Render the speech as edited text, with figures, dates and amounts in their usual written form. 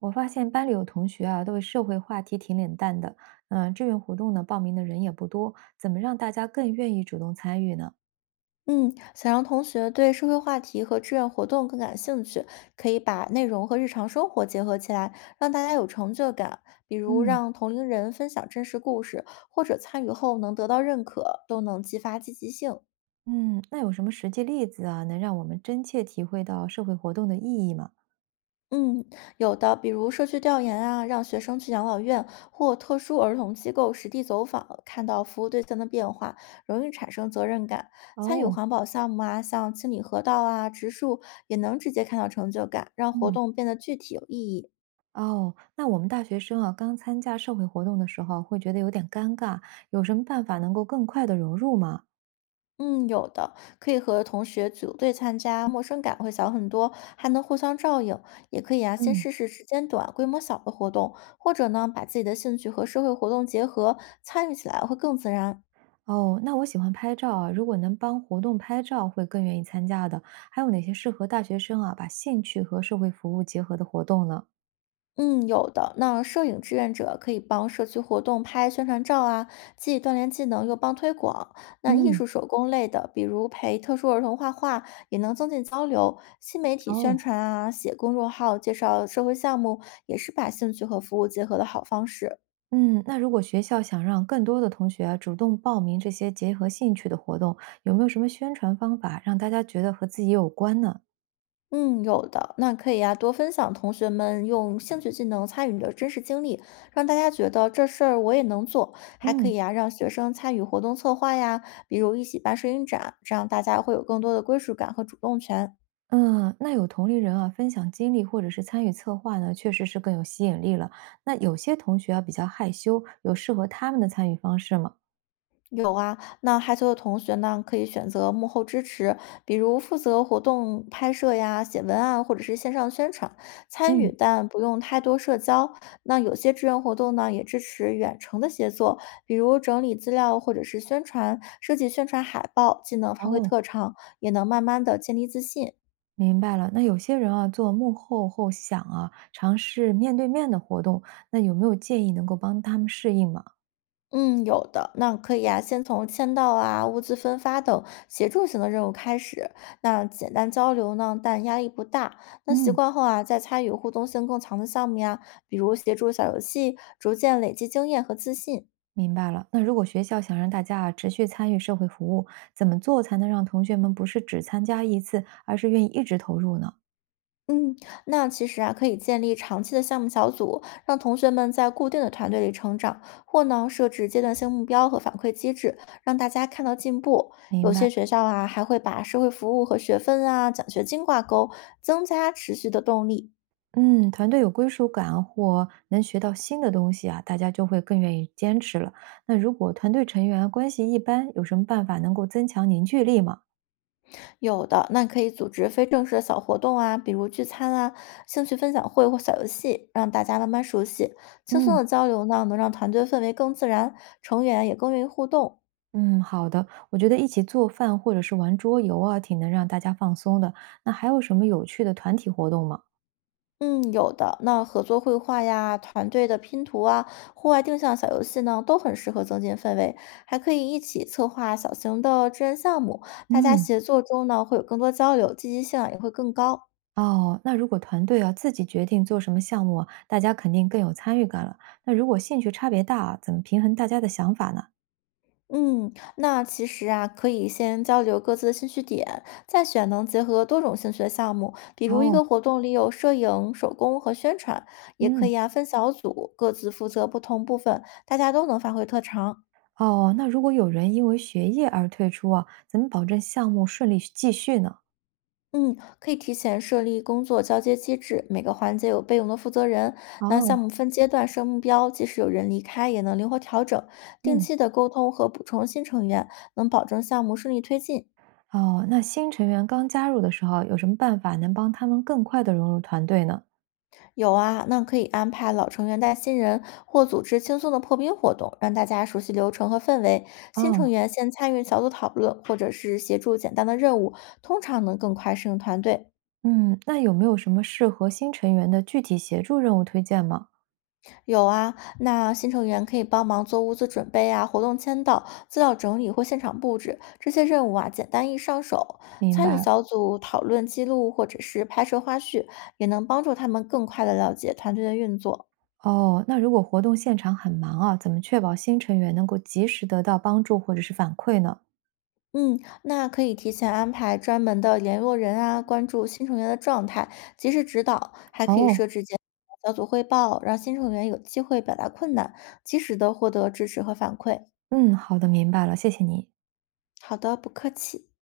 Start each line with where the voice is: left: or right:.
right: 我发现班里有同学啊，对社会话题挺冷淡的。嗯，志愿活动呢，报名的人也不多，怎么让大家更愿意主动参与呢？
left: 嗯，想让同学对社会话题和志愿活动更感兴趣，可以把内容和日常生活结合起来，让大家有成就感。比如
right: 嗯。
left: 让同龄人分享真实故事，或者参与后能得到认可，都能激发积极性。
right: 嗯。那有什么实际例子啊，能让我们真切体会到社会活动的意义吗？
left: 嗯，有的，比如社区调研啊，让学生去养老院或特殊儿童机构实地走访，看到服务对象的变化，容易产生责任感。参与
right: 哦。
left: 环保项目啊，像清理河道啊、植树，也能直接看到成就感，让活
right: 嗯。
left: 动变得具体有意义。
right: 哦，那我们大学生啊，刚参加社会活动的时候，会觉得有点尴尬，有什么办法能够更快的融入吗？
left: 嗯，有的，可以和同学组队参加，陌生感会小很多，还能互相照应。也可以啊，先
right: 嗯。
left: 试试时间短、规模小的活动，或者呢，把自己的兴趣和社会活动结合，参与起来会更自然。
right: 哦，那我喜欢拍照啊，如果能帮活动拍照，会更愿意参加的。还有哪些适合大学生啊，把兴趣和社会服务结合的活动呢？
left: 嗯，有的。那摄影志愿者可以帮社区活动拍宣传照啊，既锻炼技能又帮推广。那艺
right: 嗯。
left: 术手工类的，比如陪特殊儿童画画，也能增进交流。新媒体宣
right: 哦。
left: 传啊，写公众号介绍社会项目，也是把兴趣和服务结合的好方式。
right: 嗯。那如果学校想让更多的同学啊主动报名这些结合兴趣的活动，有没有什么宣传方法让大家觉得和自己有关呢？
left: 嗯，有的，那可以呀、多分享同学们用兴趣技能参与的真实经历，让大家觉得这事儿我也能做。还可
right: 嗯。
left: 以呀、让学生参与活动策划呀，比如一起办摄影展，这样大家会有更多的归属感和主动权。
right: 嗯，那有同龄人啊，分享经历或者是参与策划呢，确实是更有吸引力了。那有些同学啊比较害羞，有适合他们的参与方式吗？
left: 有啊，那害羞的同学呢，可以选择幕后支持，比如负责活动拍摄呀、写文案或者是线上宣传，参与
right: 嗯。
left: 但不用太多社交。那有些志愿活动呢，也支持远程的协作，比如整理资料或者是宣传、设计宣传海报，既能发挥
right: 哦。
left: 特长，也能慢慢的建立自信。
right: 明白了，那有些人啊，做幕后后想啊，尝试面对面的活动，那有没有建议能够帮他们适应吗？
left: 嗯，有的，那可以啊，先从签到啊、物资分发等协助型的任务开始。那简单交流呢，但压力不大。那习
right: 嗯。
left: 惯后啊，再参与互动性更强的项目呀，比如协助小游戏，逐渐累积经验和自信。
right: 明白了。那如果学校想让大家啊持续参与社会服务，怎么做才能让同学们不是只参加一次，而是愿意一直投入呢？
left: 嗯，那其实啊，可以建立长期的项目小组，让同学们在固定的团队里成长，或呢设置阶段性目标和反馈机制，让大家看到进步。
right: 明
left: 有
right: 白。
left: 些学校啊，还会把社会服务和学分啊、奖学金挂钩，增加持续的动力。
right: 嗯，团队有归属感或能学到新的东西啊，大家就会更愿意坚持了。那如果团队成员关系一般，有什么办法能够增强凝聚力吗？
left: 有的，那可以组织非正式的小活动啊，比如聚餐啊、兴趣分享会或小游戏，让大家慢慢熟悉。轻松
right: 嗯。
left: 的交流呢，能让团队氛围更自然，成员也更愿意互动。
right: 嗯，好的。我觉得一起做饭或者是玩桌游啊，挺能让大家放松的。那还有什么有趣的团体活动吗？
left: 嗯，有的。那合作绘画呀、团队的拼图啊、户外定向小游戏呢，都很适合增进氛围，还可以一起策划小型的志愿项目，大家
right: 嗯。
left: 协作中呢会有更多交流，积极性啊也会更高。
right: 哦，那如果团队啊自己决定做什么项目啊，大家肯定更有参与感了。那如果兴趣差别大啊怎么平衡大家的想法呢？
left: 嗯，那其实啊，可以先交流各自的兴趣点，再选能结合多种兴趣的项目，比如一
right: 哦。
left: 个活动里有摄影、手工和宣传，也可
right: 嗯。
left: 以啊分小组，各自负责不同部分，大家都能发挥特长。
right: 哦，那如果有人因为学业而退出啊，怎么保证项目顺利继续呢？
left: 嗯，可以提前设立工作交接机制，每个环节有备用的负责人。那项
right: 哦。
left: 目分阶段设目标，即使有人离开，也能灵活调整。定
right: 嗯。
left: 期的沟通和补充新成员，能保证项目顺利推进。
right: 哦，那新成员刚加入的时候啊，有什么办法能帮他们更快的融入团队呢？
left: 有啊，那可以安排老成员带新人，或组织轻松的破冰活动，让大家熟悉流程和氛围。新成
right: 哦。
left: 员先参与小组讨论，或者是协助简单的任务，通常能更快适应团队。
right: 嗯，那有没有什么适合新成员的具体协助任务推荐吗？
left: 有啊，那新成员可以帮忙做物资准备啊、活动签到、资料整理或现场布置这些任务啊，简单易上手。
right: 明
left: 参与
right: 白了。
left: 小组讨论记录或者是拍摄花絮，也能帮助他们更快的了解团队的运作。
right: 哦，那如果活动现场很忙啊，怎么确保新成员能够及时得到帮助或者是反馈呢？
left: 嗯，那可以提前安排专门的联络人啊，关注新成员的状态，及时指导，还可以设
right: 哦。
left: 置简小组汇报，让新成员有机会表达困难，及时的获得支持和反馈。
right: 嗯，好的，明白了，谢谢你。
left: 好的，不客气。